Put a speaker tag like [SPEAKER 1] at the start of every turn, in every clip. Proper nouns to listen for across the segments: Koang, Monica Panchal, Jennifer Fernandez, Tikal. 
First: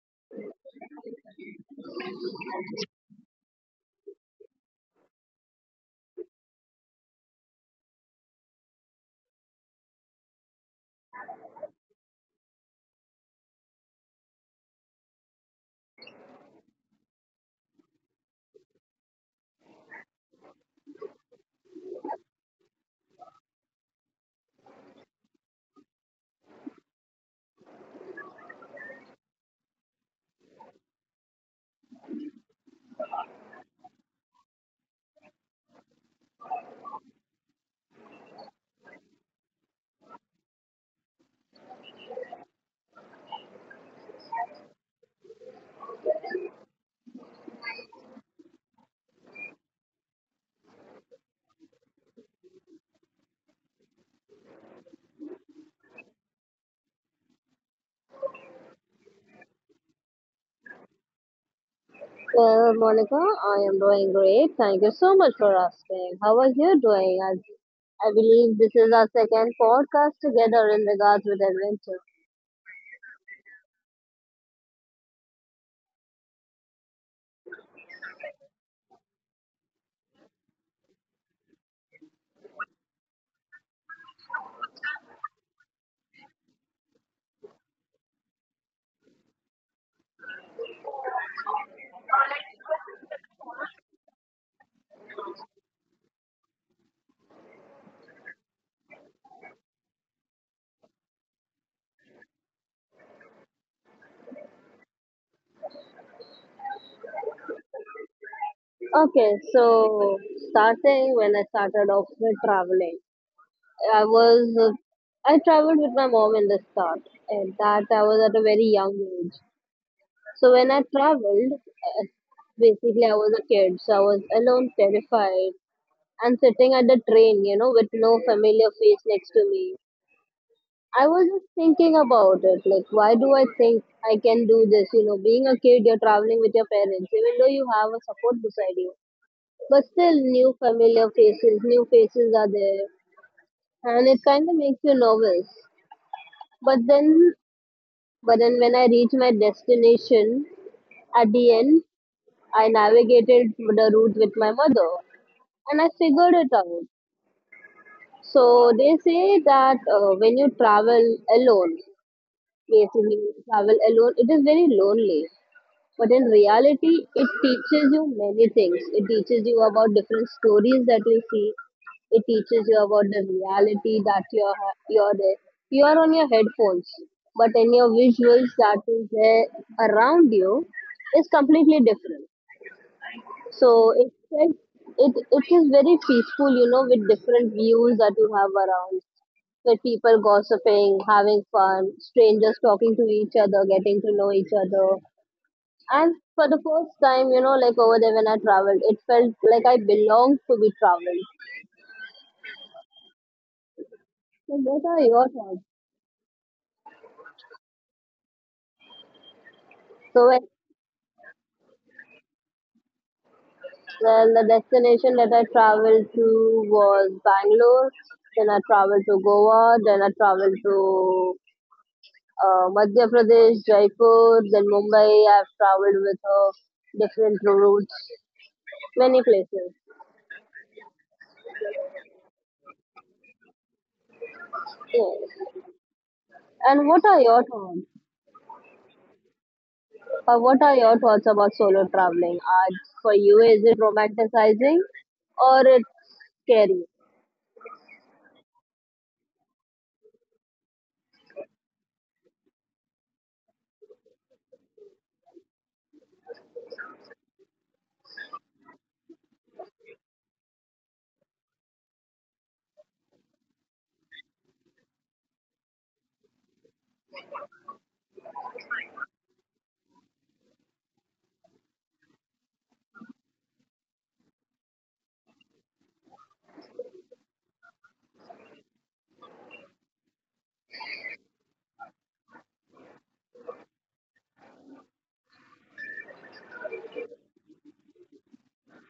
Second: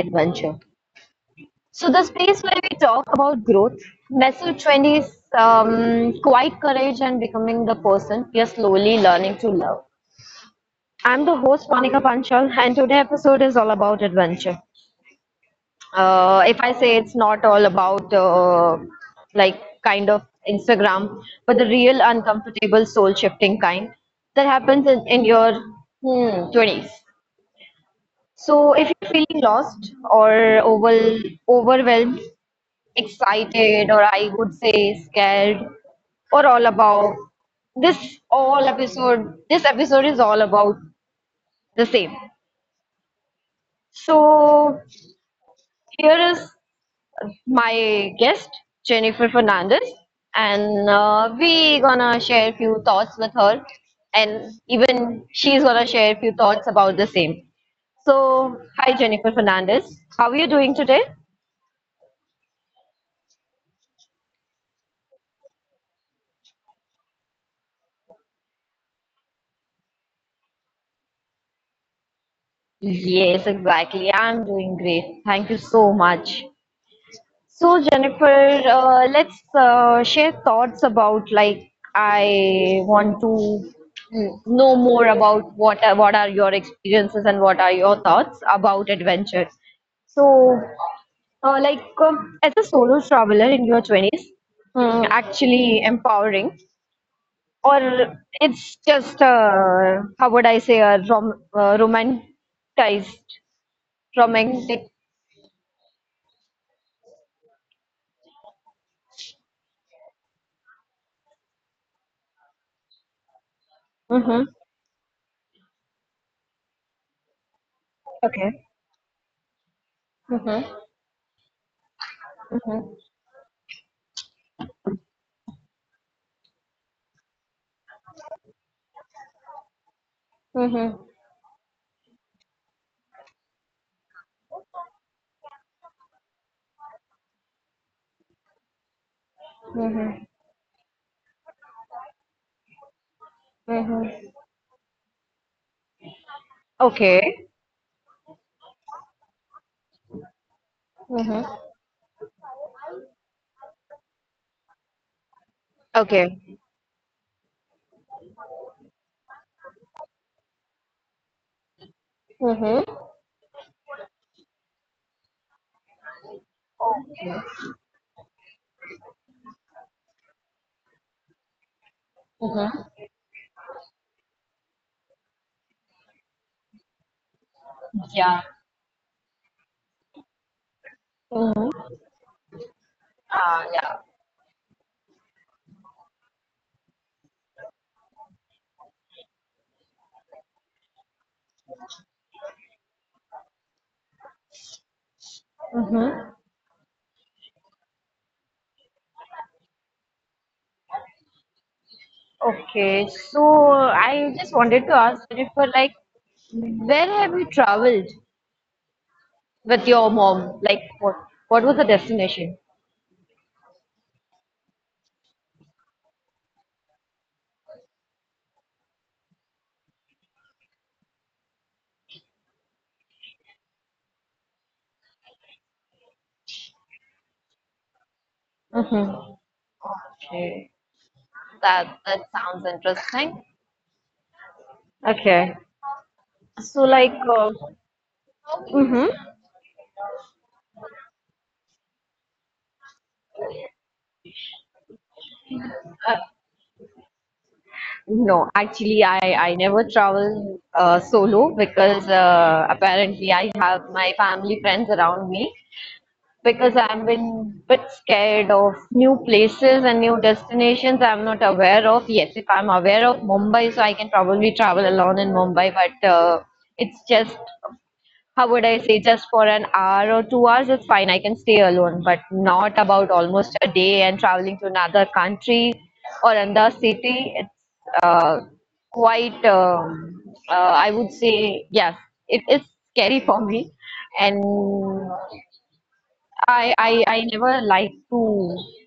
[SPEAKER 1] adventure. So, the space where we talk about growth, messy 20s, quiet courage, and becoming the person we are slowly learning to love. I'm the host, Monica Panchal, and today episode is all about adventure. If I say it's not all about like kind of Instagram, but the real uncomfortable soul shifting kind that happens in your hmm, 20s. So if you're feeling lost or overwhelmed, excited, or I would say scared, or all about this episode is all about the same. So here is my guest Jennifer Fernandez, and we gonna share few thoughts with her, and even she's gonna share few thoughts about the same. So hi Jennifer Fernandez, how are you doing today?
[SPEAKER 2] Well, Monica, I am doing great. Thank you so much for asking. How are you doing? I believe this is our second podcast together in regards with adventure.
[SPEAKER 1] Yes, exactly. I'm doing great. Thank you so much. So, Jennifer, let's share thoughts about like I want to know more about what are your experiences and what are your thoughts about adventure. So, like as a solo traveler in your 20s, actually empowering, or it's just how would I say a romanticized romantic.
[SPEAKER 2] Okay, so starting when I started off with traveling,
[SPEAKER 1] Mhm.
[SPEAKER 2] I traveled with my mom in the start, and that I was at a
[SPEAKER 1] Okay.
[SPEAKER 2] very young age. So
[SPEAKER 1] Mhm.
[SPEAKER 2] when I traveled,
[SPEAKER 1] Mhm.
[SPEAKER 2] basically I was a kid, so I was alone, terrified, and sitting at the train, you know, with no familiar face next to me.
[SPEAKER 1] Mhm.
[SPEAKER 2] I was just thinking about it. Like, why do I think I can do this? You know, being a kid, you're traveling with your parents, even though you have a support beside you. But still,
[SPEAKER 1] Mhm.
[SPEAKER 2] new familiar faces, new faces are there,
[SPEAKER 1] Mhm.
[SPEAKER 2] and it kind of makes you nervous. But then,
[SPEAKER 1] Okay.
[SPEAKER 2] but then when I reach my destination at
[SPEAKER 1] Mhm.
[SPEAKER 2] the end, I navigated the route with my mother, and I figured
[SPEAKER 1] Okay.
[SPEAKER 2] it out. So they say that when you travel alone,
[SPEAKER 1] Mhm.
[SPEAKER 2] basically you travel alone, it is very lonely. But in reality, it teaches you many things. It teaches you about different stories that you see. It teaches
[SPEAKER 1] Mhm.
[SPEAKER 2] you about the reality that you're there. You are on your headphones, but in your visuals that is there around you is completely
[SPEAKER 1] Mhm.
[SPEAKER 2] different.
[SPEAKER 1] Ah,
[SPEAKER 2] So
[SPEAKER 1] yeah.
[SPEAKER 2] it it it is very peaceful, you know, with different views that you have around. With people gossiping, having fun, strangers talking to each other, getting to know each other, and
[SPEAKER 1] Mhm.
[SPEAKER 2] for the first time, you know, like over there when I traveled, it felt like I belonged to be traveled.
[SPEAKER 1] Okay. So I
[SPEAKER 2] So
[SPEAKER 1] just
[SPEAKER 2] what
[SPEAKER 1] wanted to
[SPEAKER 2] are
[SPEAKER 1] ask
[SPEAKER 2] your thoughts?
[SPEAKER 1] Jennifer, like, where have you traveled with your
[SPEAKER 2] So well,
[SPEAKER 1] mom? Like, what was the destination?
[SPEAKER 2] well, the destination that I traveled to was Bangalore. Then I traveled to Goa. Then I traveled to Madhya Pradesh, Jaipur. Then Mumbai. I've traveled with different routes,
[SPEAKER 1] Mhm.
[SPEAKER 2] many places.
[SPEAKER 1] Okay. That sounds interesting. Okay,
[SPEAKER 2] Yes.
[SPEAKER 1] so
[SPEAKER 2] And what are
[SPEAKER 1] like,
[SPEAKER 2] your thoughts?
[SPEAKER 1] mhm.
[SPEAKER 2] What are your thoughts about solo traveling? For you, is it romanticizing or it's scary?
[SPEAKER 1] No, actually, I never travel solo because apparently I have my family friends around me. Because I'm been bit scared of new places and new destinations I'm not aware of. Yes, if I'm aware of Mumbai, so I can probably travel alone in Mumbai, but it's just how would I say, just for an hour or 2 hours, it's fine. I can stay alone, but not about almost a day and traveling to another country or another city. It's uh, quite, I would say, yes, it is scary for me. And I never like to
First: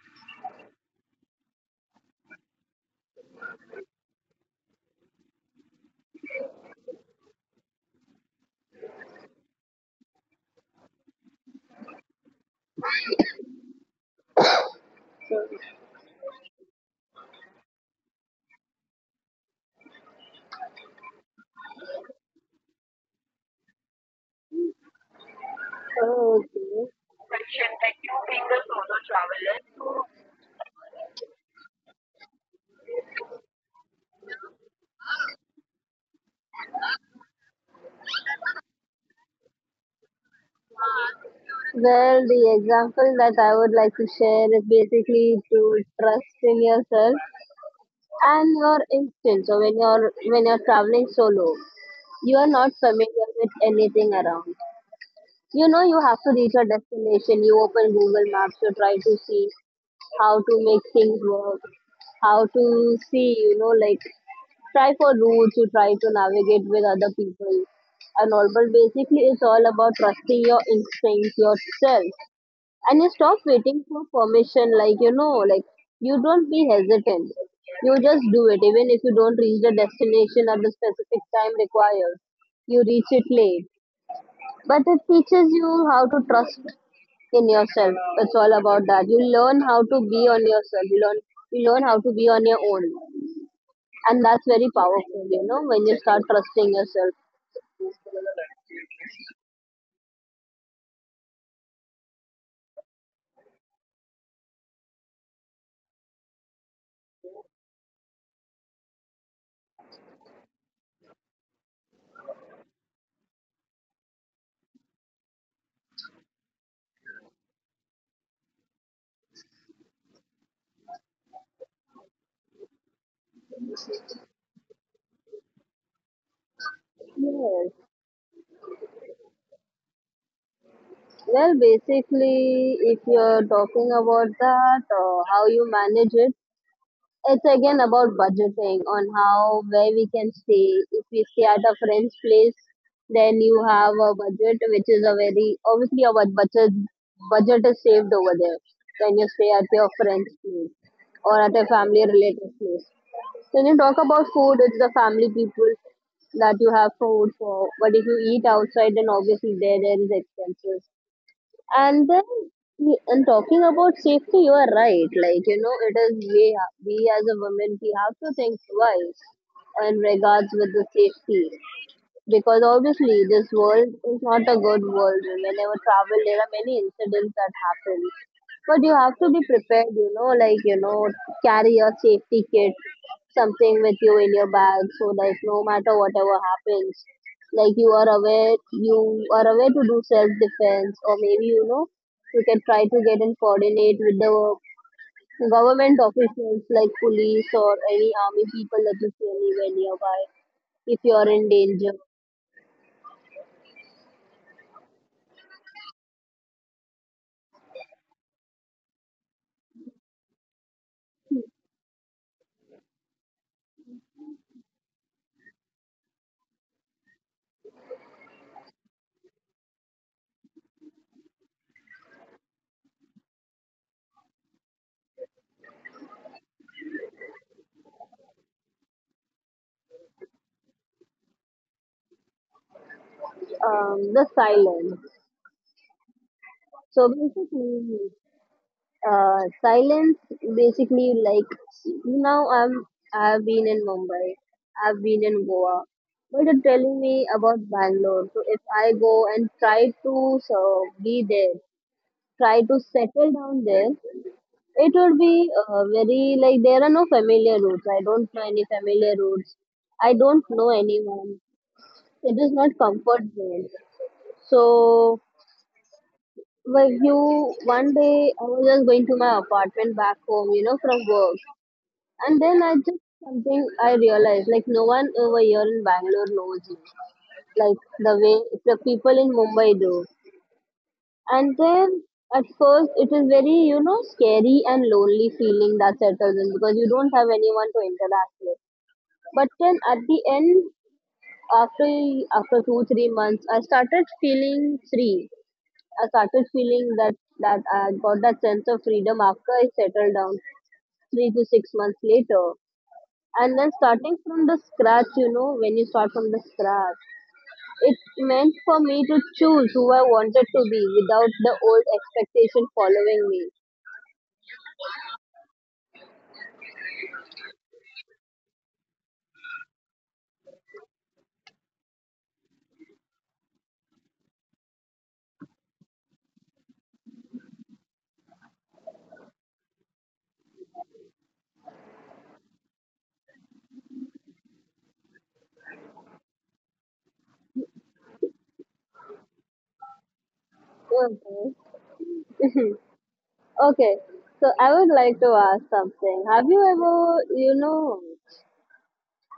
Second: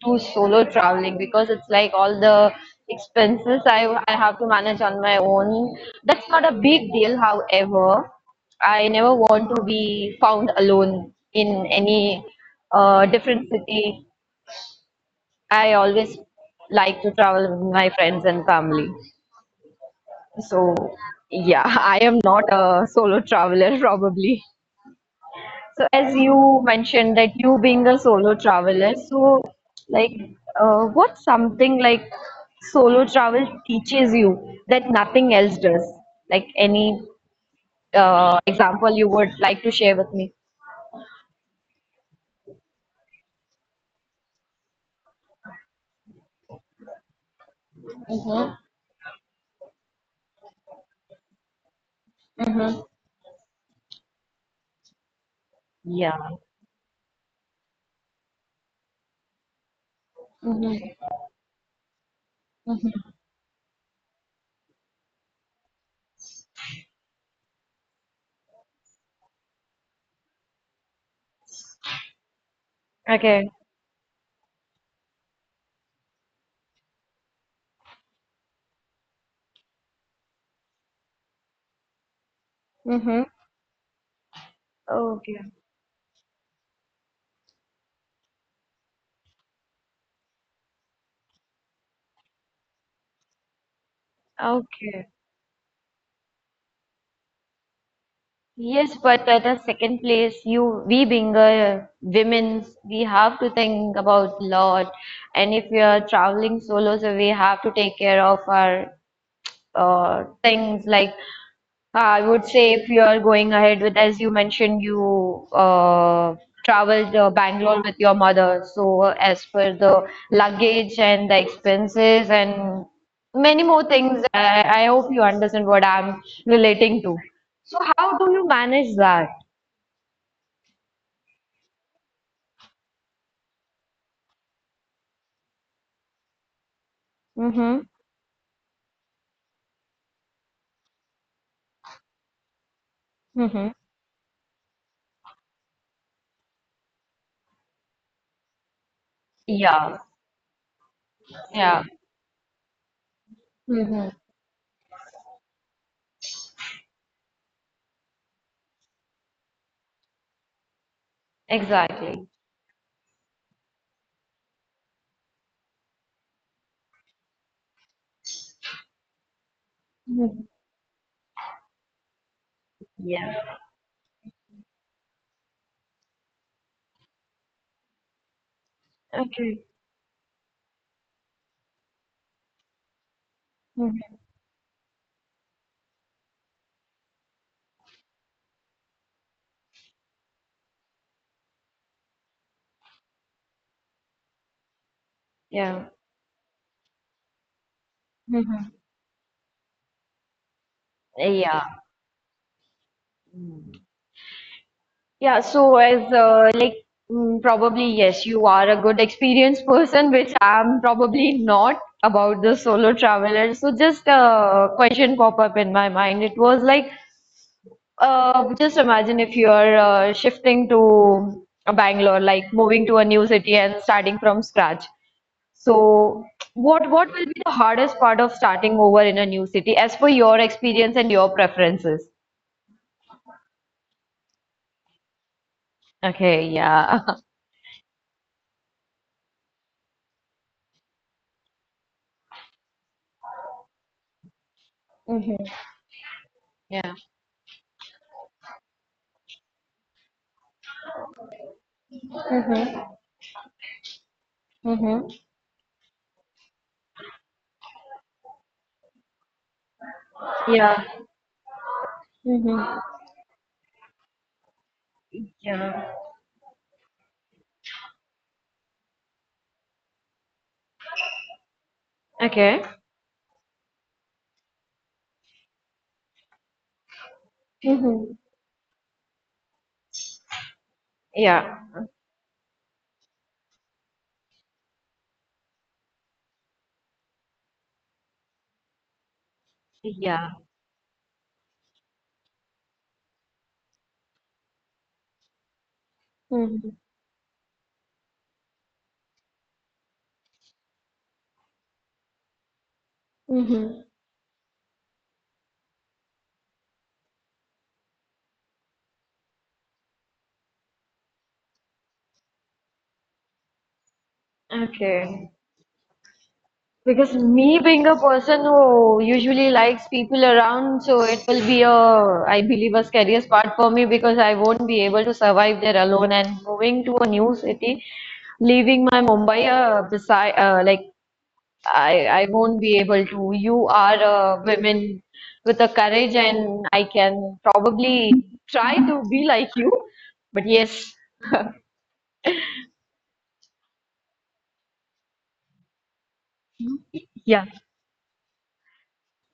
[SPEAKER 1] do solo traveling because it's like all the expenses I have to manage on my own. That's not a big deal, however. I never want to be found alone in any different city.
[SPEAKER 2] So,
[SPEAKER 1] I always like to travel with my friends and family. So yeah, I am not a solo traveler probably. So as
[SPEAKER 2] oh,
[SPEAKER 1] you
[SPEAKER 2] okay.
[SPEAKER 1] mentioned that you being a solo traveler, so like what's something like solo travel teaches you that nothing else does? Like any example you would like to share with me?
[SPEAKER 2] Well, the example that I would like to share is basically to trust in yourself and your instincts. So when you're traveling solo, you are not familiar with anything around. You know, you have
[SPEAKER 1] Yeah.
[SPEAKER 2] to reach your destination. You open Google Maps, you try to see how to make
[SPEAKER 1] Hmm.
[SPEAKER 2] things work, how
[SPEAKER 1] Mhm.
[SPEAKER 2] to see, you know, like try for routes, you try to navigate with other people and all. But basically, it's all about trusting your instincts yourself. And you stop
[SPEAKER 1] Okay.
[SPEAKER 2] waiting for permission, like, you know, like you don't be hesitant. You just do it, even if you don't reach the destination at the specific time required. You reach
[SPEAKER 1] Mm-hmm.
[SPEAKER 2] it late, but it teaches
[SPEAKER 1] Okay.
[SPEAKER 2] you how to trust in yourself. It's all about that. You learn how to be on yourself. You learn how to be on your own. And that's very
[SPEAKER 1] Okay.
[SPEAKER 2] powerful, you know, when you start trusting yourself.
[SPEAKER 1] Yes, but at a second place, you we being a women, we have to think about lot, and if we are traveling solo, so we have to take care of our things like I would say if you are going ahead with, as you mentioned, you traveled Bangalore with your mother. So as per the luggage and the expenses and many more things, I hope you understand what I'm relating to. So
[SPEAKER 2] Yes.
[SPEAKER 1] how do you manage that?
[SPEAKER 2] Well, basically, if you're talking about that, how you manage it, it's again
[SPEAKER 1] Mm-hmm.
[SPEAKER 2] about budgeting on how where we can stay if we stay at a friend's place, then you
[SPEAKER 1] Mm-hmm.
[SPEAKER 2] have a budget which is a very obviously our budget is saved over there when you stay at your
[SPEAKER 1] Yeah.
[SPEAKER 2] friend's place or at a
[SPEAKER 1] Yeah.
[SPEAKER 2] family related place. When you talk
[SPEAKER 1] Mm-hmm.
[SPEAKER 2] about food, it's the family people that you have food for, but if you eat outside, then obviously there is expenses. and then,
[SPEAKER 1] Exactly.
[SPEAKER 2] and talking about safety, you are right. Like, you know, it is we as a woman, we have to think twice in regards
[SPEAKER 1] Mhm.
[SPEAKER 2] with the safety, because obviously this
[SPEAKER 1] Yeah.
[SPEAKER 2] world is not a good world. Whenever you travel, there are many incidents that happen. But you have to be
[SPEAKER 1] Okay.
[SPEAKER 2] prepared, you know, like, you know, carry your safety kit, something with you
[SPEAKER 1] Mhm.
[SPEAKER 2] in your bag, so like no matter whatever happens, like you are aware to do self-defense, or maybe, you know, you can try to get and coordinate with the
[SPEAKER 1] Yeah.
[SPEAKER 2] government officials like police or any army
[SPEAKER 1] Hmm.
[SPEAKER 2] people that you see anywhere nearby if you are in
[SPEAKER 1] Yeah.
[SPEAKER 2] danger.
[SPEAKER 1] Yeah, so as like probably yes, you are a good experienced person, which I'm probably not about the solo traveler. So just a question pop up in my mind. It was like just imagine if you're shifting to Bangalore, like moving to a new city and starting from scratch. So what will be the hardest part of starting over in a new city, as per your experience and your preferences?
[SPEAKER 2] The silence.
[SPEAKER 1] Okay,
[SPEAKER 2] So
[SPEAKER 1] yeah.
[SPEAKER 2] basically, silence, basically like now I've been in Mumbai, I've been
[SPEAKER 1] Hmm.
[SPEAKER 2] in Goa, but you're telling
[SPEAKER 1] Yeah.
[SPEAKER 2] me about Bangalore. So if I go and try to so be there, try to settle down there, it
[SPEAKER 1] Mm-hmm.
[SPEAKER 2] would be very like there are no familiar routes. I don't know any familiar routes. I don't know
[SPEAKER 1] Yeah.
[SPEAKER 2] anyone. It is
[SPEAKER 1] Mm-hmm.
[SPEAKER 2] not comfort zone. So
[SPEAKER 1] Yeah.
[SPEAKER 2] like, you, one day I was just going to my apartment back home, you know, from work, and then
[SPEAKER 1] Okay.
[SPEAKER 2] I just something I realized like no one over here in Bangalore knows me, like the
[SPEAKER 1] Mm-hmm.
[SPEAKER 2] way the people in Mumbai do. And
[SPEAKER 1] Yeah.
[SPEAKER 2] then at first it is very, you know, scary and lonely feeling that settles in because you don't have anyone to interact with. But then at the
[SPEAKER 1] Yeah.
[SPEAKER 2] end, after after 2 3 months, I started
[SPEAKER 1] Mm-hmm.
[SPEAKER 2] feeling that that I got that sense of freedom after I settled down 3 to 6 months later. And then
[SPEAKER 1] Mm-hmm.
[SPEAKER 2] starting from the scratch, you know, when you start from the scratch, it meant for me to choose who I wanted to be without the old expectation following me.
[SPEAKER 1] Okay. Because me being a person who usually likes people around, so it will be a, I believe, a scariest part for me because I won't be able to survive there alone. And moving to a new city, leaving my Mumbai beside, like I won't be able to. You are a woman with a courage, and I can probably try to be like you. But yes,
[SPEAKER 2] Okay, Okay, so I would like to ask something. Have you ever,
[SPEAKER 1] yeah,
[SPEAKER 2] you know,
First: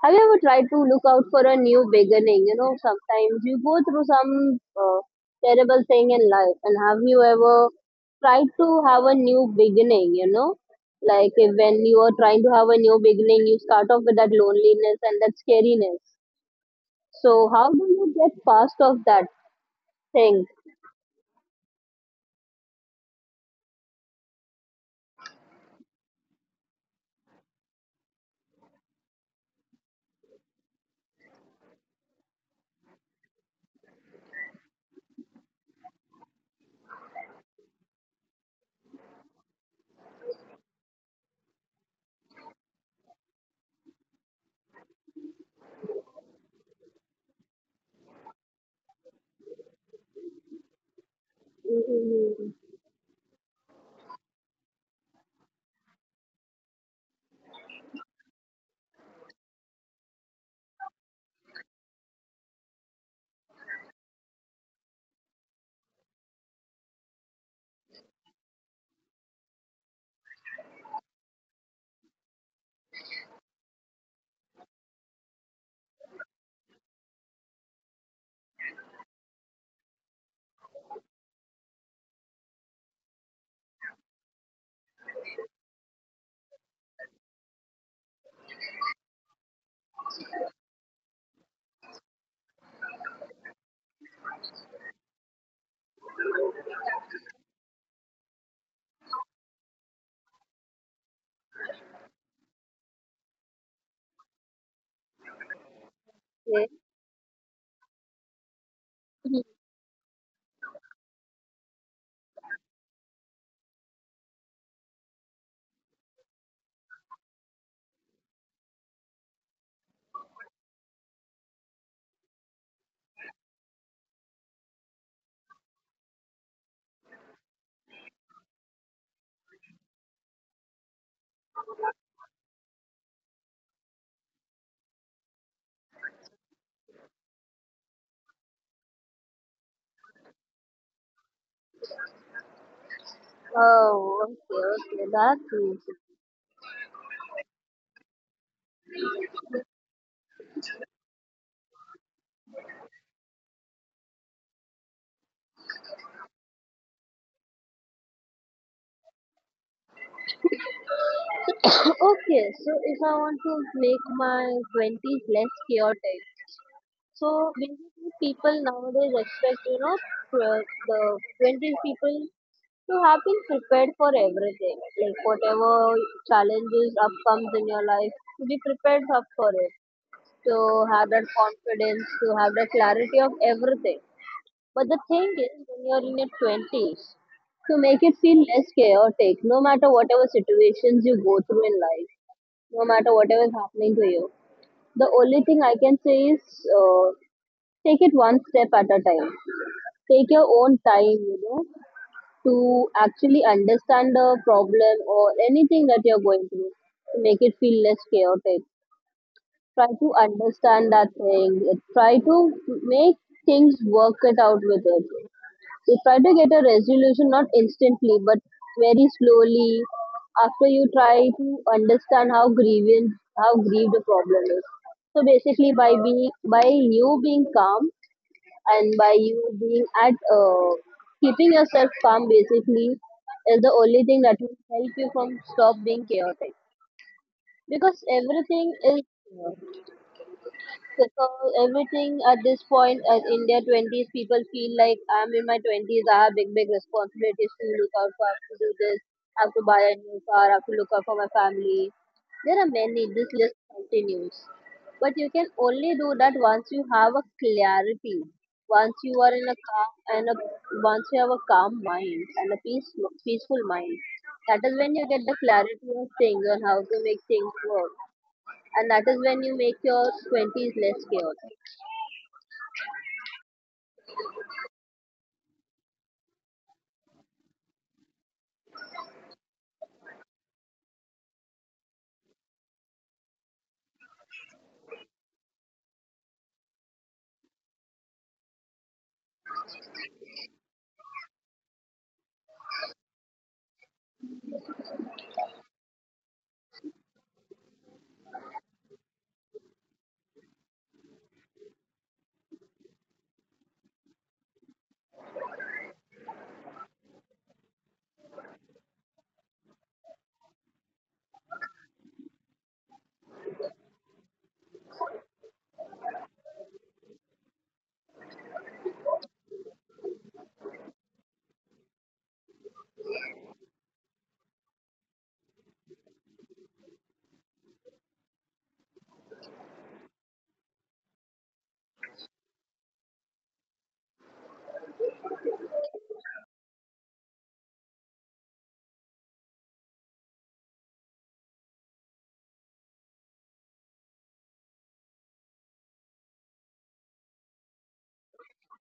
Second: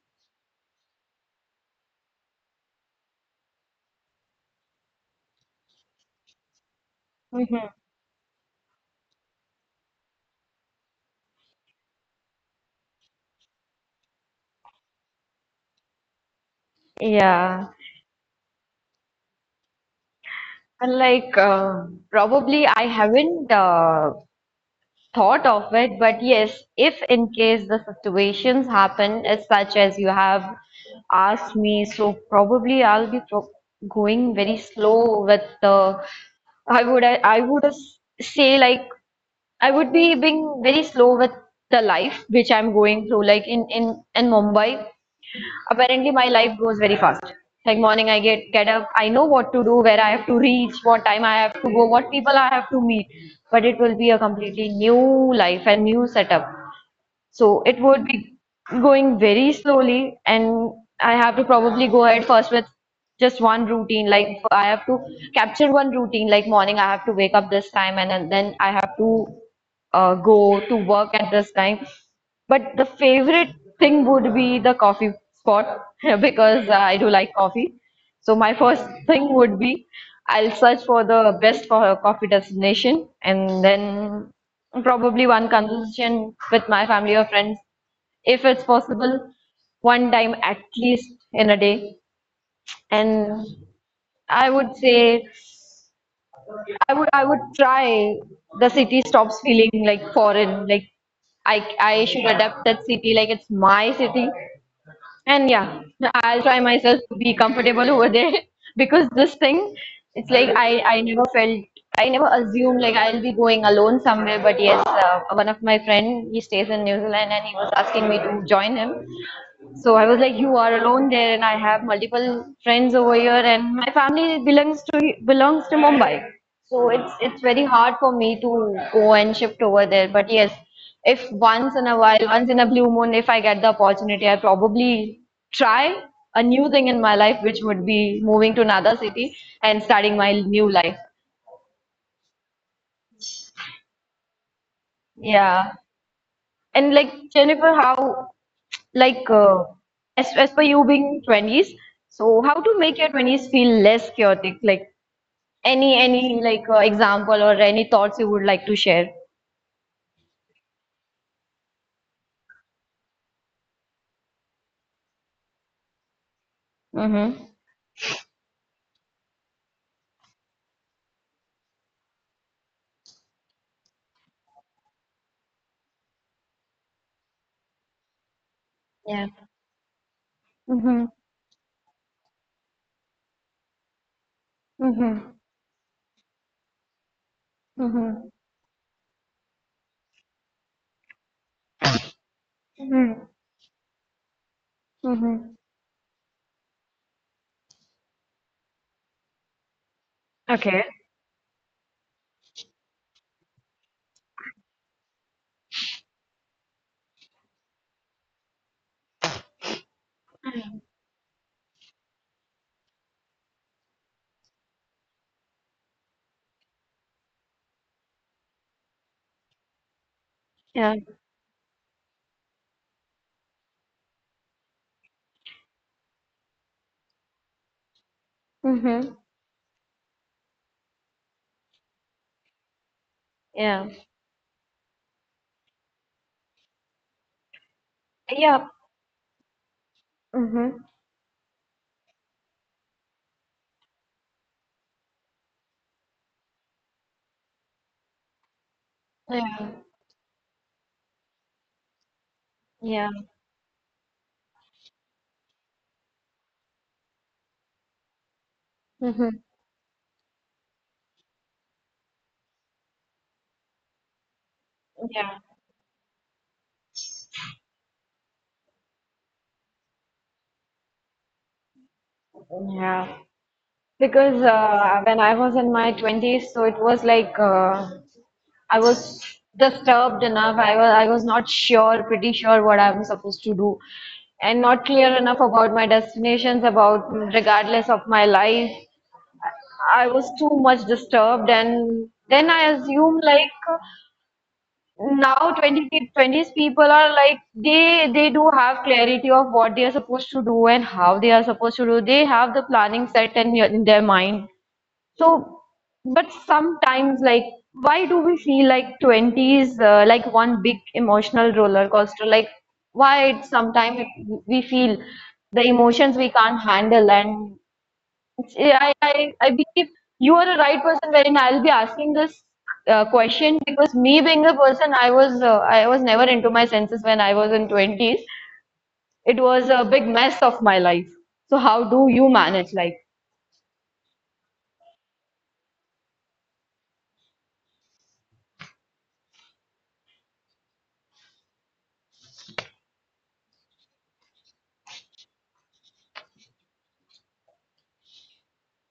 [SPEAKER 2] have you ever tried to look out for a new beginning? You know, sometimes you go through some terrible thing in life, and have you ever tried to have a new beginning? You know, like if when you are trying to have a new beginning, you start off with that loneliness and that scariness. So, how
[SPEAKER 1] yeah.
[SPEAKER 2] do you get past of that thing?
[SPEAKER 1] And like probably I haven't thought of it, but yes, if in case the situations happen as such as you have asked me, so probably I'll be pro going very slow with the I would s- say like I would be being very slow with the life which I'm going through like in Mumbai, apparently my life goes very fast. Like morning I get up, I know what to do, where I have to reach, what time I have to go, what people I
[SPEAKER 2] Mhm.
[SPEAKER 1] have to meet. But it will be a completely new life and new setup, so it would be going very slowly, and I have to probably go ahead first with just one routine. Like I have to capture one routine, like morning I have to wake up this time, and then I have to go to work at this time. But the favorite thing would be the coffee spot because I do like coffee. So my first thing would be I'll search for the best coffee destination, and then probably one conversation with my family or friends if it's possible, one time at least in a day. And I would say I would try the city stops feeling like foreign, like I should adapt that city like it's my city. And yeah, I'll try myself to be comfortable over there because this
[SPEAKER 2] Okay.
[SPEAKER 1] thing, it's like I never felt, I never assumed like I'll be going alone somewhere. But yes, one of my friend, he stays in New Zealand and he was asking me to join him. So I was like, you are alone there, and I have multiple friends over here, and my family belongs to Mumbai. So it's very hard for me to go and shift over there. But yes, if once in a while, once in a blue moon, if I get the opportunity, I probably try a new thing in my life, which would be moving to another city and starting my new life.
[SPEAKER 2] Oh, okay, that's
[SPEAKER 1] Yeah.
[SPEAKER 2] easy.
[SPEAKER 1] And like Jennifer, how like as per you being 20s, so how to make your 20s feel less chaotic? Like any like example or any thoughts you would like to share.
[SPEAKER 2] Okay, so if I want to make my 20s less chaotic,
[SPEAKER 1] Mm-hmm.
[SPEAKER 2] so basically, people nowadays expect, you know, uh, the twenty people to have been prepared for everything, like whatever challenges up comes in your life, to be prepared up
[SPEAKER 1] Yeah.
[SPEAKER 2] for it, to
[SPEAKER 1] Mm-hmm.
[SPEAKER 2] have that confidence, to have that clarity of everything. But the
[SPEAKER 1] Mm-hmm.
[SPEAKER 2] thing is, when you're in your twenties, to make it
[SPEAKER 1] Mm-hmm.
[SPEAKER 2] feel less chaotic, no matter whatever situations you go through in life, no matter
[SPEAKER 1] Mm-hmm.
[SPEAKER 2] whatever is happening to you. The only
[SPEAKER 1] Mm-hmm.
[SPEAKER 2] thing I can say is uh, take it one step at a time. Take your own
[SPEAKER 1] Okay.
[SPEAKER 2] time, you know, to actually understand the problem or anything that you're going through to make it feel less chaotic. Try to understand that thing. Try to make things work it out with it. You try to get a resolution not instantly but very slowly after you
[SPEAKER 1] Yeah.
[SPEAKER 2] try to understand how grieved the problem is. So basically by you being calm and
[SPEAKER 1] Mm-hmm.
[SPEAKER 2] by you being at keeping yourself calm basically is the
[SPEAKER 1] Yeah.
[SPEAKER 2] only thing that will help you from stop being chaotic, because
[SPEAKER 1] Yeah.
[SPEAKER 2] everything is uh,
[SPEAKER 1] Mm-hmm.
[SPEAKER 2] because everything at this point at in their twenties, people feel like I'm in my twenties. I have big, big responsibilities to look out for. I have to do this. I have to buy
[SPEAKER 1] Yeah.
[SPEAKER 2] a new car. I have to look out for my family. There are many.
[SPEAKER 1] Yeah.
[SPEAKER 2] This list continues. But you can only do that once you have a clarity. Once you are
[SPEAKER 1] Mm-hmm.
[SPEAKER 2] in a calm and a once you have a calm mind and a peaceful mind. That is when you get the
[SPEAKER 1] Yeah.
[SPEAKER 2] clarity of things on how to make things work. And that is when you make your 20s less chaotic.
[SPEAKER 1] Yeah, because when I was in my 20s, so it was like I was disturbed enough. I was not sure, pretty sure what I'm supposed to do, and not clear enough about my destinations, about regardless of my life. I was too much disturbed, and then I assume like now 20 people are like they do have clarity of what they are supposed to do and how they are supposed to do. They have the planning set in, in their mind. So, but sometimes, like, why do we feel like 20s, like one big emotional roller coaster? Like, why it's sometimes we feel the emotions we can't handle? And I believe you are a right person wherein I'll be asking this question, because me being a person, I was never into my senses when I was in 20s. It was a big mess of my life. So, how do you manage? Like,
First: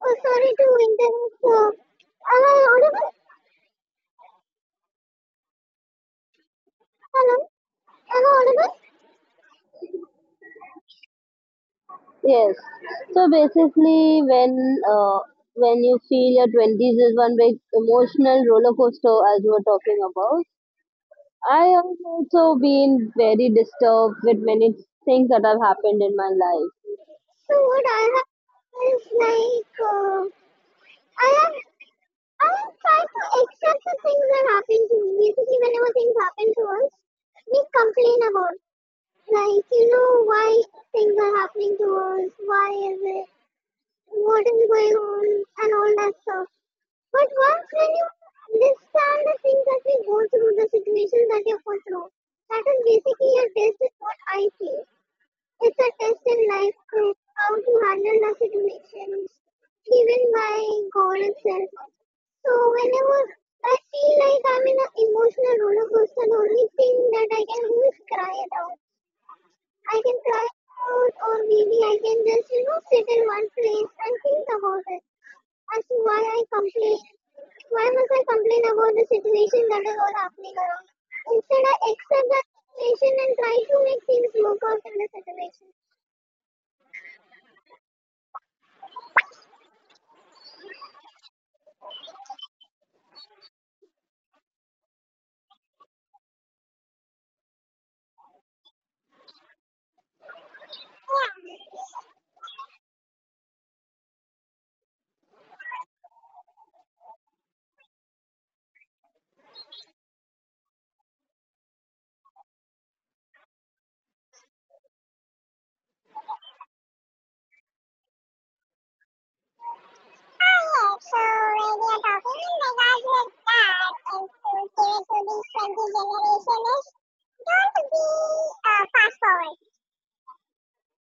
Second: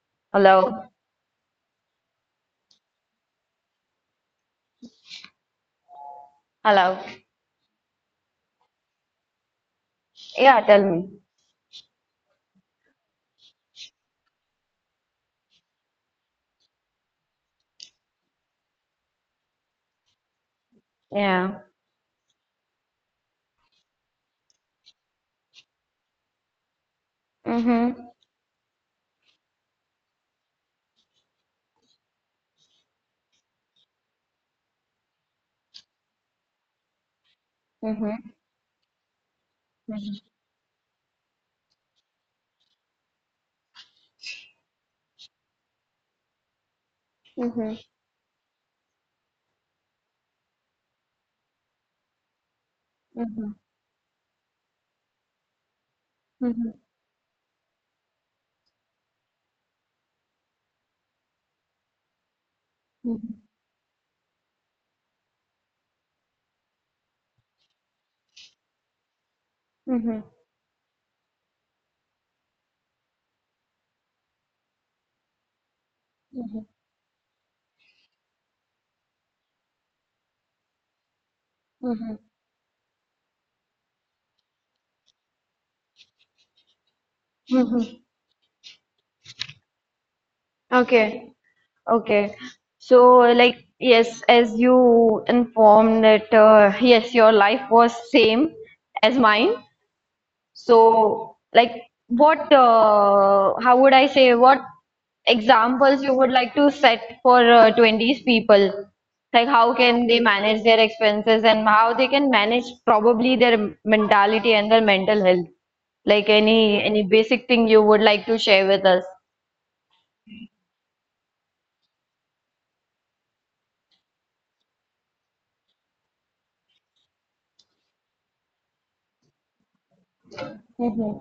[SPEAKER 2] Oh, sorry to
[SPEAKER 1] hello,
[SPEAKER 2] interrupt. Am I audible?
[SPEAKER 1] hello.
[SPEAKER 2] Hello? Am I audible?
[SPEAKER 1] Yeah, tell me.
[SPEAKER 2] Yes. So basically, when you feel your twenties is one big emotional roller coaster, as you were talking about.
[SPEAKER 1] Yeah.
[SPEAKER 2] I have also been very disturbed with many things that have happened in my life. So what
[SPEAKER 1] Mm-hmm.
[SPEAKER 2] I have is I have I have tried to accept the things that happen to me. Basically, whenever things happen to us, we
[SPEAKER 1] Mm-hmm.
[SPEAKER 2] complain about, like, you know, why things are happening to us, why is it, what is going on, and all that stuff. But
[SPEAKER 1] Mm-hmm.
[SPEAKER 2] once when you understand the things that we go through, the situation that you go through, that is basically
[SPEAKER 1] Mm-hmm.
[SPEAKER 2] your best is what I feel. It's a test in
[SPEAKER 1] Mm-hmm. Mm-hmm.
[SPEAKER 2] life proof how to handle the situations given by God itself. So whenever
[SPEAKER 1] Mm-hmm.
[SPEAKER 2] I feel like I'm in an emotional roller coaster, the only thing that I can do is cry it out.
[SPEAKER 1] Mm-hmm.
[SPEAKER 2] I
[SPEAKER 1] Mm-hmm.
[SPEAKER 2] can
[SPEAKER 1] Mm-hmm.
[SPEAKER 2] cry it out, or maybe I can just, you know, sit in one place and think about it as to why
[SPEAKER 1] Mm-hmm.
[SPEAKER 2] I
[SPEAKER 1] Mm-hmm. Mm-hmm.
[SPEAKER 2] complain. Why must I complain about the situation that is all happening around? Instead, I
[SPEAKER 1] Mm-hmm.
[SPEAKER 2] accept that situation and try to make things work out in the situation.
[SPEAKER 1] Mm-hmm. Mm-hmm. Okay. Okay. So, like, yes, as you informed that, yes, your life was same as mine. So,
[SPEAKER 2] Alright,
[SPEAKER 1] like, how would I say, what examples you would like to set for 20s people? Like, how can they manage their expenses and how they can manage probably their mentality and their mental health? Like, any basic thing you would like to share with us?
[SPEAKER 2] so radio talking, the that is to give to this 20 generation, don't be fast forward.
[SPEAKER 1] Mm-hmm.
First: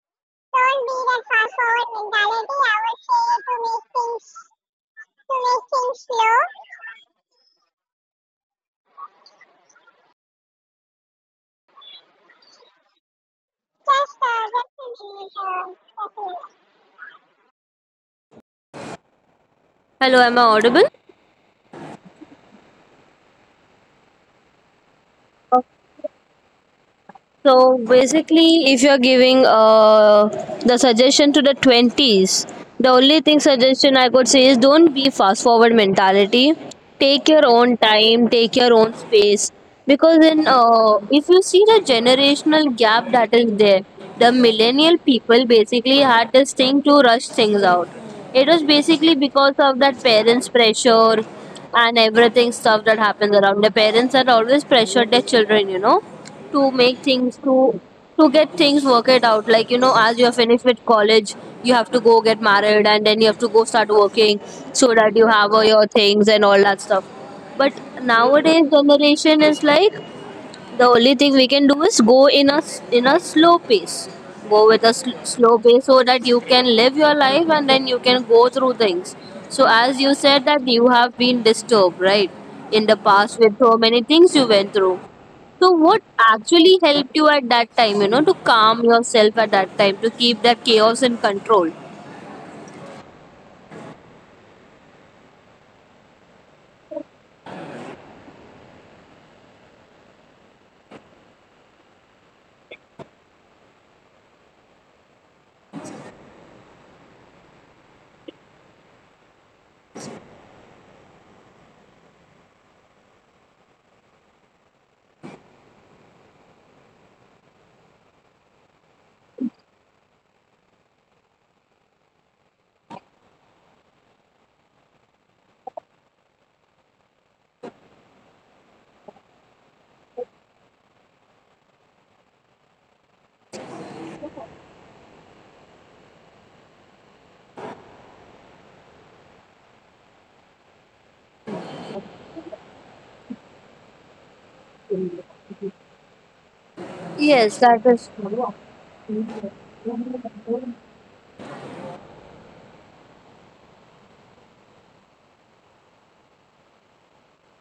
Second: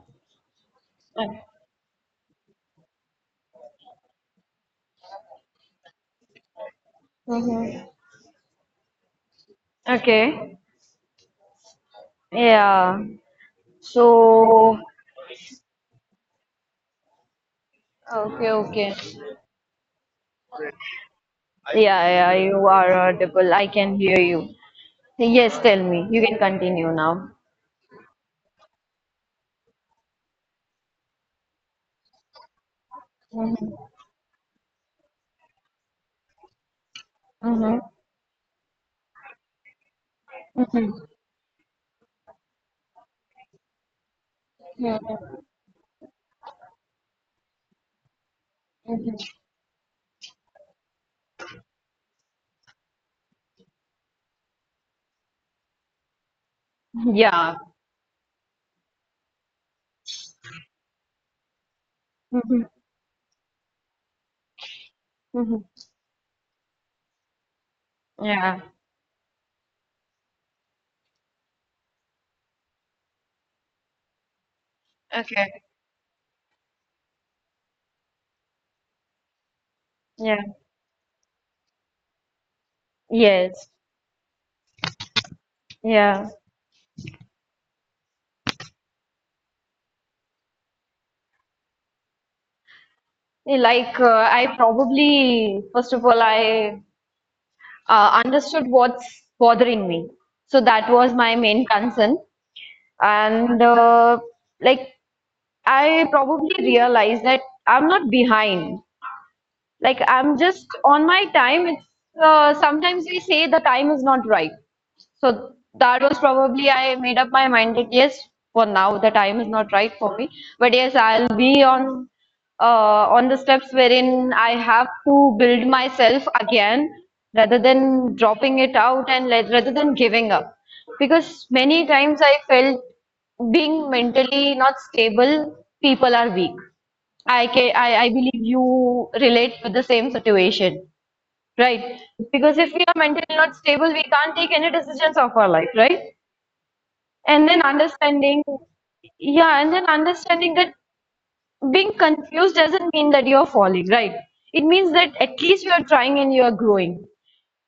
[SPEAKER 2] Don't be that fast forward mentality. I would say to make things slow.
[SPEAKER 1] Mm-hmm. Okay. Yeah. So,
[SPEAKER 2] uh, Uh,
[SPEAKER 1] okay, okay.
[SPEAKER 2] Hello, am I audible?
[SPEAKER 1] Yeah, yeah, you are audible. I can hear you. Yes, tell me. You can continue now.
[SPEAKER 2] So basically, if you're giving the suggestion to the 20s, the only thing
[SPEAKER 1] Mhm,
[SPEAKER 2] suggestion I could say is don't be fast forward mentality. Take your
[SPEAKER 1] mhm,
[SPEAKER 2] own time, take your own space. Because in
[SPEAKER 1] mhm,
[SPEAKER 2] if you see the generational gap that is there, the millennial
[SPEAKER 1] mhm,
[SPEAKER 2] people basically had this thing to rush things out. It was
[SPEAKER 1] mhm.
[SPEAKER 2] basically because of that parents' pressure and everything stuff that happens around. The parents are always pressured their children, you know, to make things
[SPEAKER 1] Yeah.
[SPEAKER 2] to get things worked out, like, you know, as you have finished with college, you have to go get
[SPEAKER 1] Mhm,
[SPEAKER 2] married and then you have to go start working, so that you have
[SPEAKER 1] mhm.
[SPEAKER 2] all your things and all that stuff. But
[SPEAKER 1] Yeah.
[SPEAKER 2] nowadays generation is like the only thing we can do is go in a slow pace. Go with a slow
[SPEAKER 1] Okay.
[SPEAKER 2] pace so that you can live your life and then you can go through things. So as you
[SPEAKER 1] Yeah.
[SPEAKER 2] said that you have been disturbed, right? In the past with
[SPEAKER 1] Yes.
[SPEAKER 2] so many things you went through. So what
[SPEAKER 1] Yeah.
[SPEAKER 2] actually helped you at that time, you know, to calm yourself at that time, to keep that chaos in control?
[SPEAKER 1] Like I probably first of all I understood what's bothering me. So that was my main concern. And like I probably realized that I'm not behind. Like I'm just on my time. It's sometimes we say the time is not right. So that was probably I made up my mind that yes, for now the time is not right for me. But yes, I'll be on the steps wherein I have to build myself again rather than dropping it out rather than giving up. Because many times I felt being mentally not stable, people are weak. I believe you relate with the same situation, right? Because if we are mentally not stable, we can't take any decisions of our life, right? And then
[SPEAKER 2] Yes, that is
[SPEAKER 1] understanding,
[SPEAKER 2] true.
[SPEAKER 1] yeah, and then understanding that being confused doesn't mean that you're falling, right? It means that at least you are trying and you are growing.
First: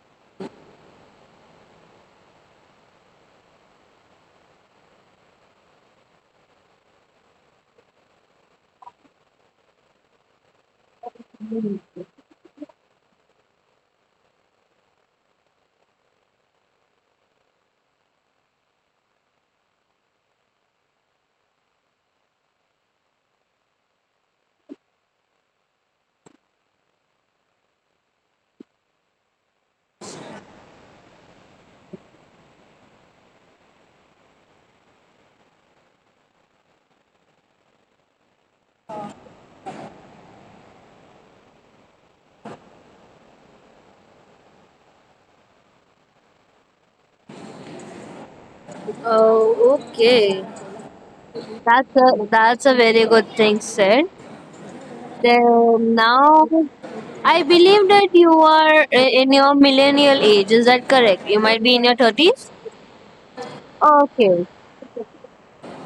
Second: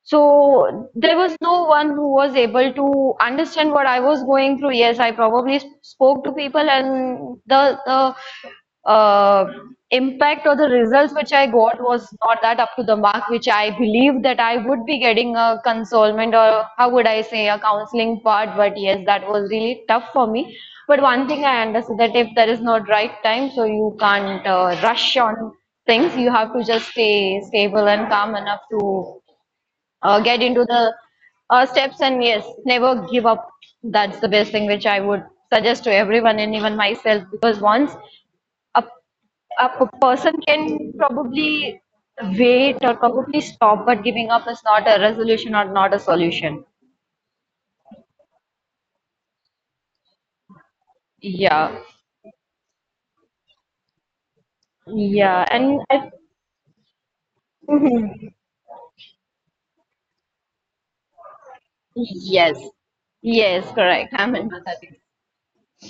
[SPEAKER 1] So there was no one who was able to understand what I was going through. Yes, I probably spoke to people, and the impact or the results which I got was not that up to the mark, which I believed that I would be getting a consolment or how would I say a counseling part. But yes, that was really tough for me. But one thing I understood that if there is not right time, so you can't rush on things. You have to just stay stable and calm enough to get into the steps, and yes, never give up. That's the best thing which I would suggest to everyone and even myself, because once a a person can probably wait or probably stop, but giving up is not a resolution or not a solution.
[SPEAKER 2] Oh, okay.
[SPEAKER 1] Yeah.
[SPEAKER 2] That's a that's a very good thing said.
[SPEAKER 1] Yeah, and
[SPEAKER 2] Then
[SPEAKER 1] I,
[SPEAKER 2] now, I believe that you are in your millennial age. Is that correct? You might be in your 30s?
[SPEAKER 1] yes, yes, correct. I'm in
[SPEAKER 2] Okay.
[SPEAKER 1] my 30s.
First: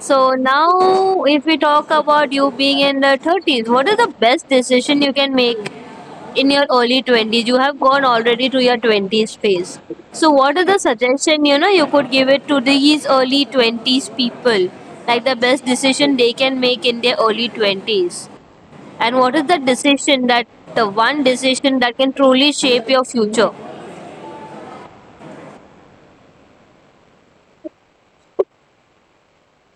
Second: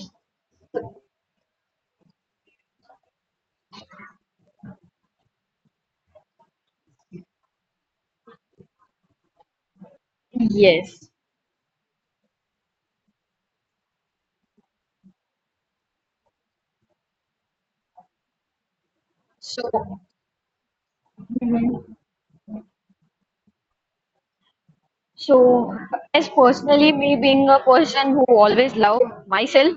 [SPEAKER 2] So now, if we talk about you being in the 30s, what is the best decision you can make in your early 20s? You have gone already to your 20s phase. So, what is the
[SPEAKER 1] Yes.
[SPEAKER 2] suggestion, you know, you could give it to these early 20s people? Like the best decision they can make in their early 20s? And what is the
[SPEAKER 1] So,
[SPEAKER 2] decision that the one decision
[SPEAKER 1] mhm.
[SPEAKER 2] that can truly shape your future?
[SPEAKER 1] So, as personally, me being a person who always love myself,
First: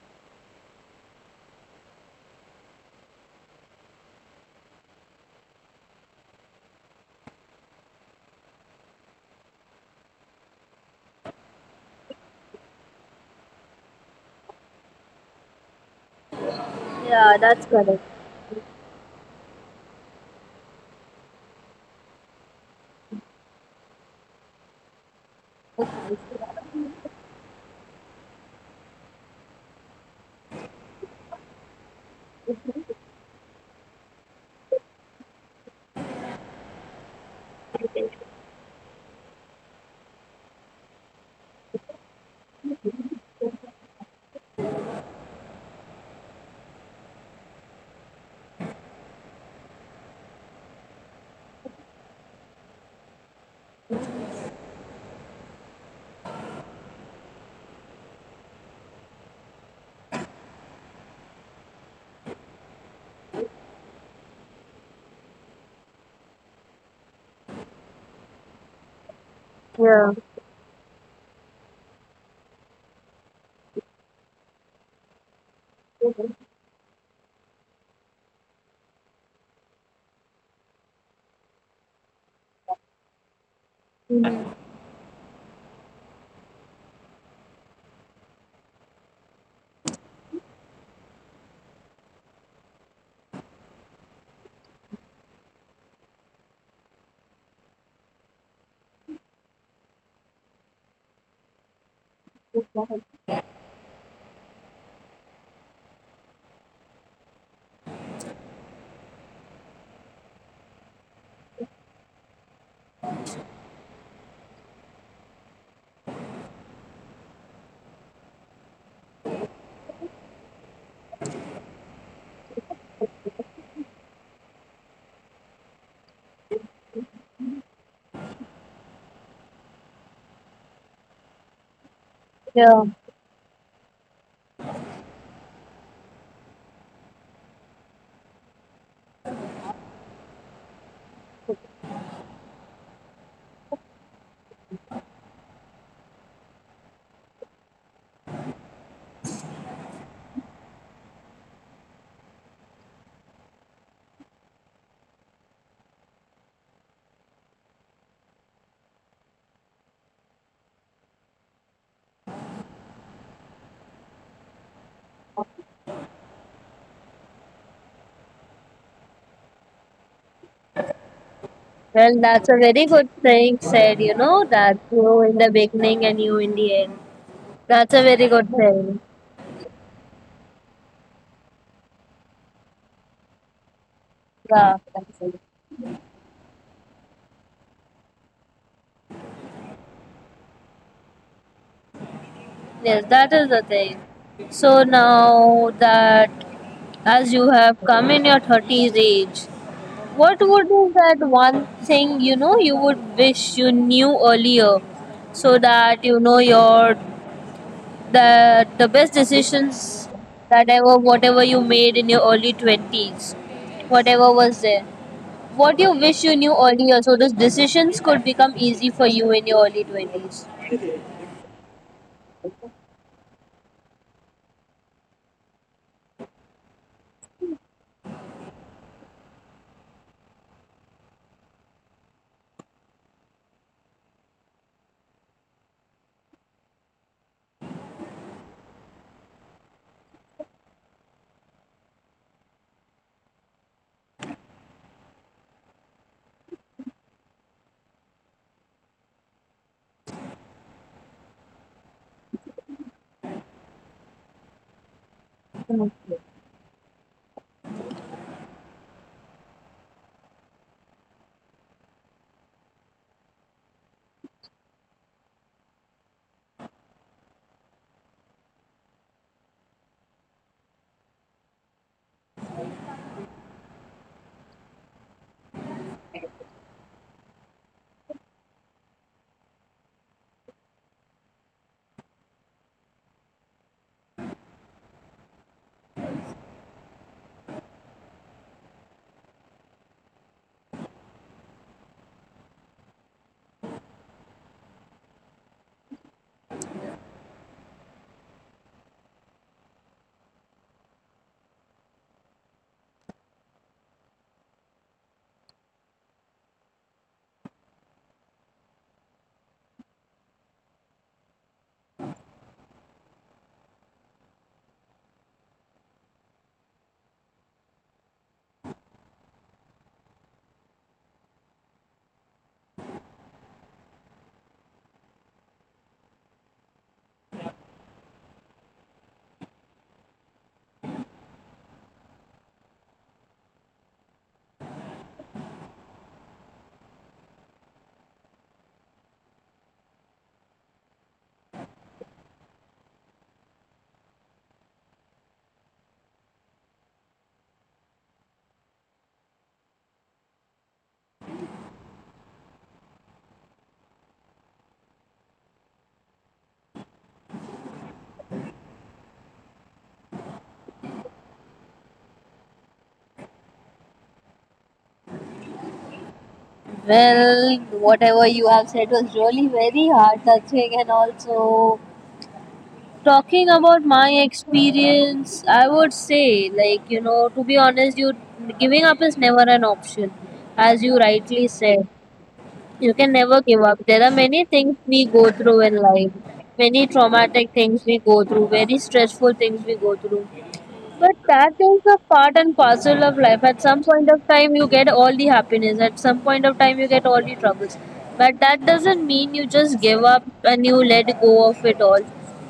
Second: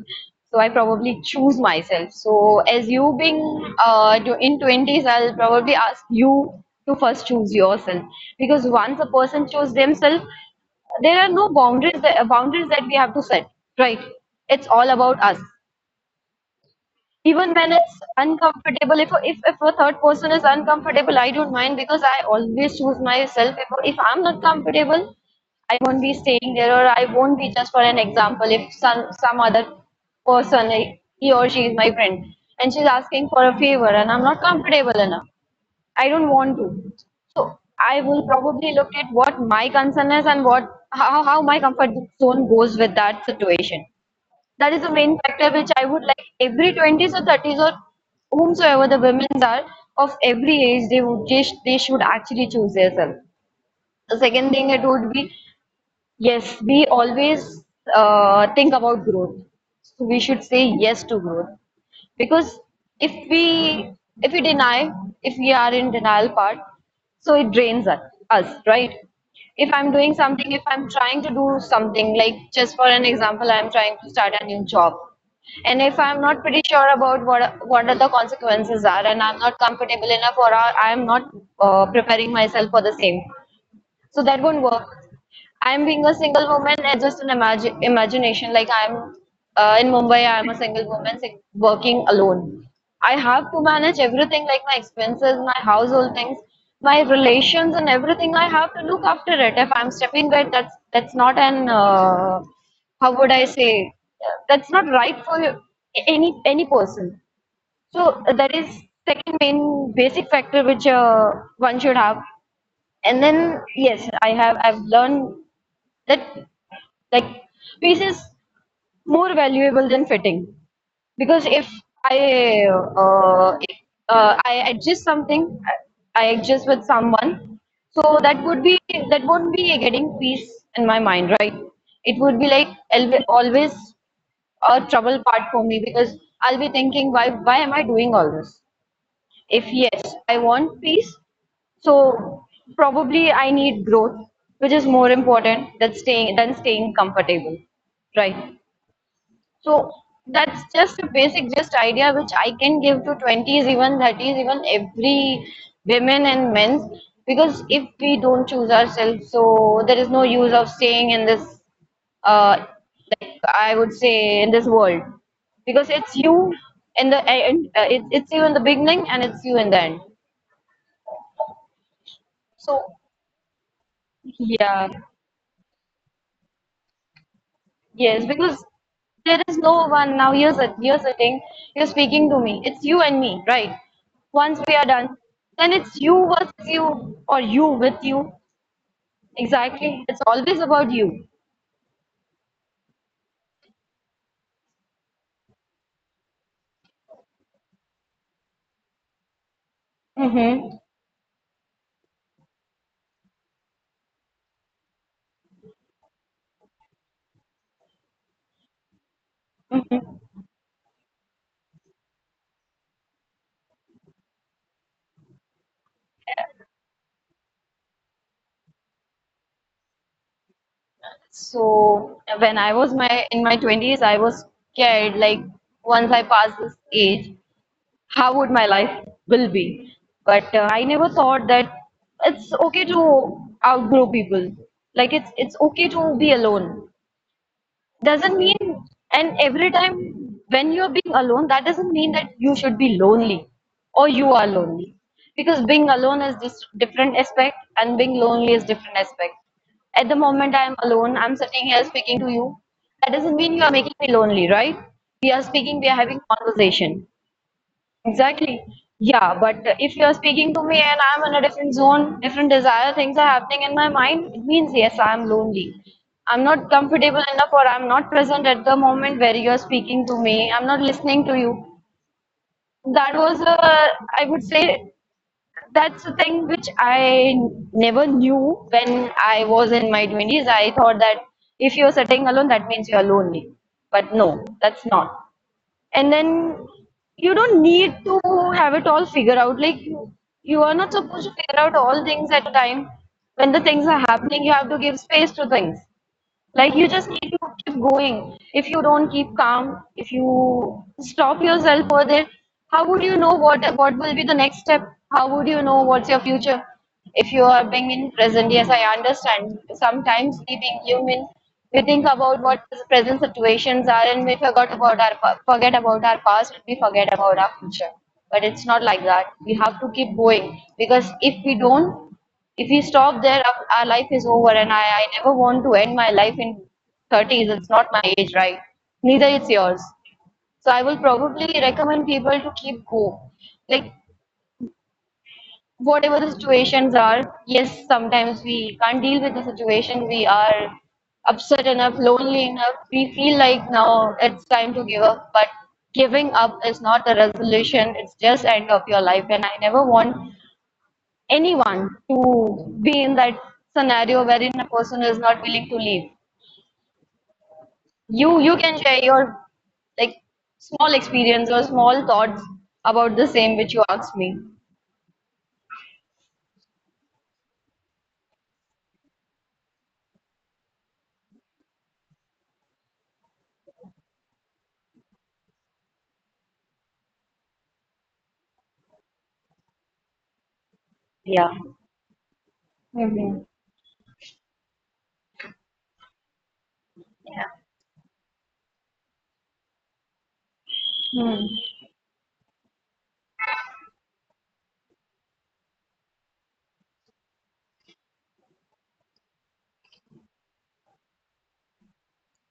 [SPEAKER 1] so I probably choose myself. So, as you being in 20s, I'll probably ask you to first choose yourself, because once a person chooses themselves, there are no boundaries that we have to set, right? It's all about us.
[SPEAKER 2] Yeah,
[SPEAKER 1] Even
[SPEAKER 2] that's
[SPEAKER 1] when it's
[SPEAKER 2] correct.
[SPEAKER 1] uncomfortable, if a third person is uncomfortable, I don't mind because I always choose myself. If I'm not comfortable, I won't be staying there, or I won't be, just for an example. If some other person, he or she is my friend, and she's asking for a favor, and I'm not comfortable enough, I don't want to. I will probably look at what my concern is and what how my comfort zone goes with that situation. That is the main factor which I would like every 20s or 30s or whomsoever the women are of every age, they would just they should actually choose themselves. The second thing it would be, yes, we always think about growth. So we should say yes to growth, because if we if we deny, if we are in denial part, so it drains us, right? If I'm
[SPEAKER 2] Yeah.
[SPEAKER 1] doing something, if I'm trying to do something, like just for an example, I'm trying to start a new job, and if I'm not pretty sure about what are the consequences are, and I'm not comfortable enough, or I'm not preparing myself for the same, so that won't work. I'm being a single woman, it's just an imagine imagination. Like I'm in Mumbai, I'm a single woman working alone. I have to manage everything like my expenses, my household things, my relations, and everything. I have to look after it. If I'm stepping back, that's not an how would I say that's not right for any person. So that is second main basic factor which one should have. And then yes, I've learned that, like, peace is more valuable than fitting, because i if, uh, i adjust something i I adjust with someone, so that won't be getting peace in my mind, right? It would be like
[SPEAKER 2] Yeah.
[SPEAKER 1] always a trouble part for me, because I'll be thinking why am I doing all this. If yes, I want peace, so probably I need growth, which is more important than staying comfortable, right? So that's just a basic just idea which I can give to 20s, even 30s, even every women and men's, because if we don't choose ourselves, so there is no use of staying in this, uh, like I would say, in this world, because it's you in the beginning and it's you in the end.
[SPEAKER 2] Well, that's a very
[SPEAKER 1] So
[SPEAKER 2] good thing said, you know, that
[SPEAKER 1] yeah,
[SPEAKER 2] you in the beginning and you in the end. That's a
[SPEAKER 1] yes,
[SPEAKER 2] very good
[SPEAKER 1] because
[SPEAKER 2] thing.
[SPEAKER 1] there is no one now. You're sitting, you're speaking to me. It's you and me, right? Once we
[SPEAKER 2] Yeah.
[SPEAKER 1] are done, then it's you versus you or you with you. Exactly, it's always about you.
[SPEAKER 2] Yes, that is the thing. So now that, as you have come in your 30s age, what would
[SPEAKER 1] Mm-hmm.
[SPEAKER 2] be that one thing, you know, you would wish you knew earlier, so that, you know, your the best decisions
[SPEAKER 1] Mm-hmm.
[SPEAKER 2] that ever whatever you made in your early 20s, whatever was there, what you wish you knew earlier, so those decisions could become easy for you in your early 20s.
[SPEAKER 1] So when I was my in my twenties, I was scared. Like, once I passed this age, how would my life will be, but I never thought that it's okay to outgrow people. Like it's okay to be alone, doesn't mean, and every time when you're being alone, that doesn't mean that you should be lonely or you are lonely, because being alone is just different aspect and being lonely is different aspect. At the moment I am alone, I'm sitting here speaking to you. That doesn't mean you are making me lonely, right? We are speaking, we are having conversation. Exactly. Yeah, but if you're speaking to me and I'm in a different zone, different desire, things are happening in my mind, it means yes, I'm lonely. I'm not comfortable enough, or I'm not present at the moment where you're speaking to me. I'm not listening to you. I would say, that's the thing which I never knew when I was in my 20s. I thought that if you're sitting alone, that means you're lonely. But no, that's not, and then you don't need to have it all figured out. Like you are not supposed to figure out all things at a time. When the things are happening, you have to give space to things. Like, you just need to keep going. If you don't keep calm, if you stop yourself for there, how would you know what will be the next step? How would you know what's your future? If you are being in present, yes, I understand. Sometimes we being human, we think about what the present situations are, and we forgot about our pa- forget about our past, and we forget about our future. But it's not like that. We have to keep going, because if we don't, if we stop there, our life is over, and I never want to end my life in 30s. It's not my age, right? Neither it's yours. So I will probably recommend people to keep going. Like, whatever the situations are, yes, sometimes we can't deal with the situation. We are upset enough, lonely enough. We feel like now it's time to give up, but giving up is not the resolution. It's just end of your life, and I never want anyone to be in that scenario wherein a person is not willing to leave. You can share your, like, small experience or small thoughts about the same which you asked me.
[SPEAKER 2] Well, whatever you have said was really very heart touching, and also talking about my experience, I would say, like, you know, to be honest, you giving up is never an option. As you
[SPEAKER 1] Yeah.
[SPEAKER 2] rightly said, you can
[SPEAKER 1] Hmm.
[SPEAKER 2] never give up. There are many things we go through in life, many traumatic things we go through, very stressful things we go through. But
[SPEAKER 1] Hmm.
[SPEAKER 2] that is a part and parcel of life. At some point of time, you get all the happiness. At some point of time, you get all the troubles. But that doesn't mean you just give up and you let go of it all.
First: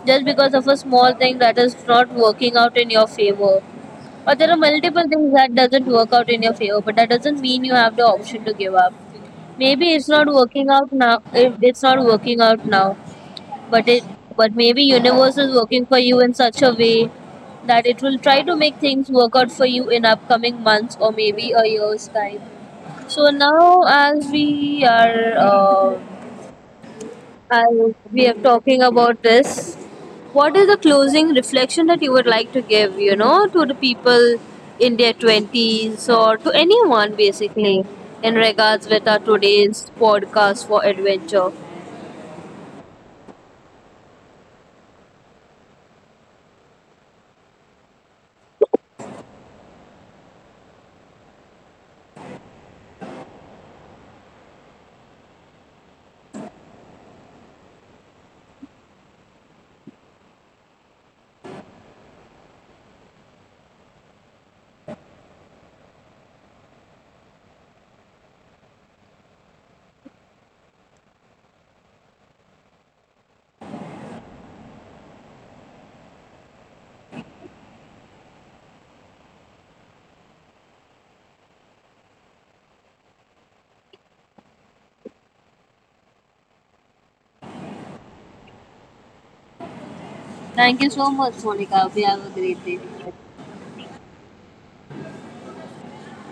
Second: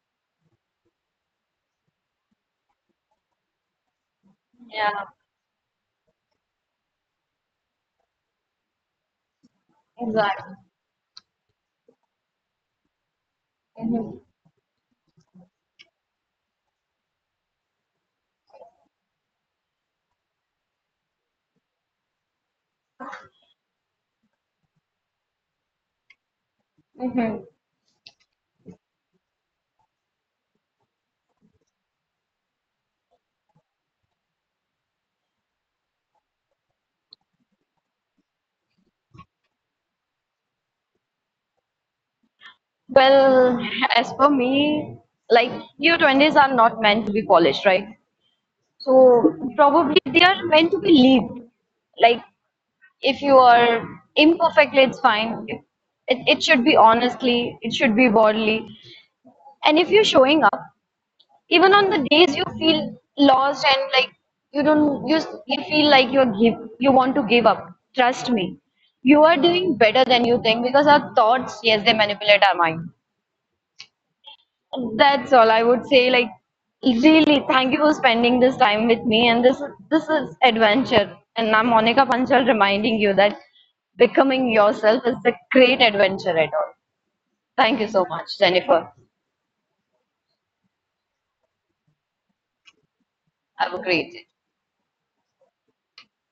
[SPEAKER 2] Just because of a small thing that is not working out in your favor, or there are
[SPEAKER 1] Yeah,
[SPEAKER 2] multiple things that doesn't work out in your favor, but that doesn't mean you have the option to give up. Maybe it's not
[SPEAKER 1] exactly.
[SPEAKER 2] working out now. If it's not working out now, but it
[SPEAKER 1] Hmm.
[SPEAKER 2] but maybe universe is working for you in such a way that it will try to make things work out for you in upcoming months or maybe a year's time. So now,
[SPEAKER 1] Hmm.
[SPEAKER 2] as we are talking about this, what is the closing reflection that you would like to give, you know, to the people in their 20s or to anyone basically in regards with our today's podcast for adventure?
[SPEAKER 1] Well, as for me, like, your 20s are not meant to be polished, right? So probably they are meant to be lived. Like, if you are imperfectly it's fine. It should be honestly, it should be boldly. And if you're showing up even on the days you feel lost and like you don't you, s- you feel like you want to give up, trust me, you are doing better than you think, because our thoughts, yes, they manipulate our mind. That's all I would say. Like, really, thank you for spending this time with me. And this is adventure. And I'm Monica Panchal reminding you that becoming yourself is a great adventure at all. Thank you so much, Jennifer.
[SPEAKER 2] Thank you so much, Monica. We have a great day.
[SPEAKER 1] Have a great day.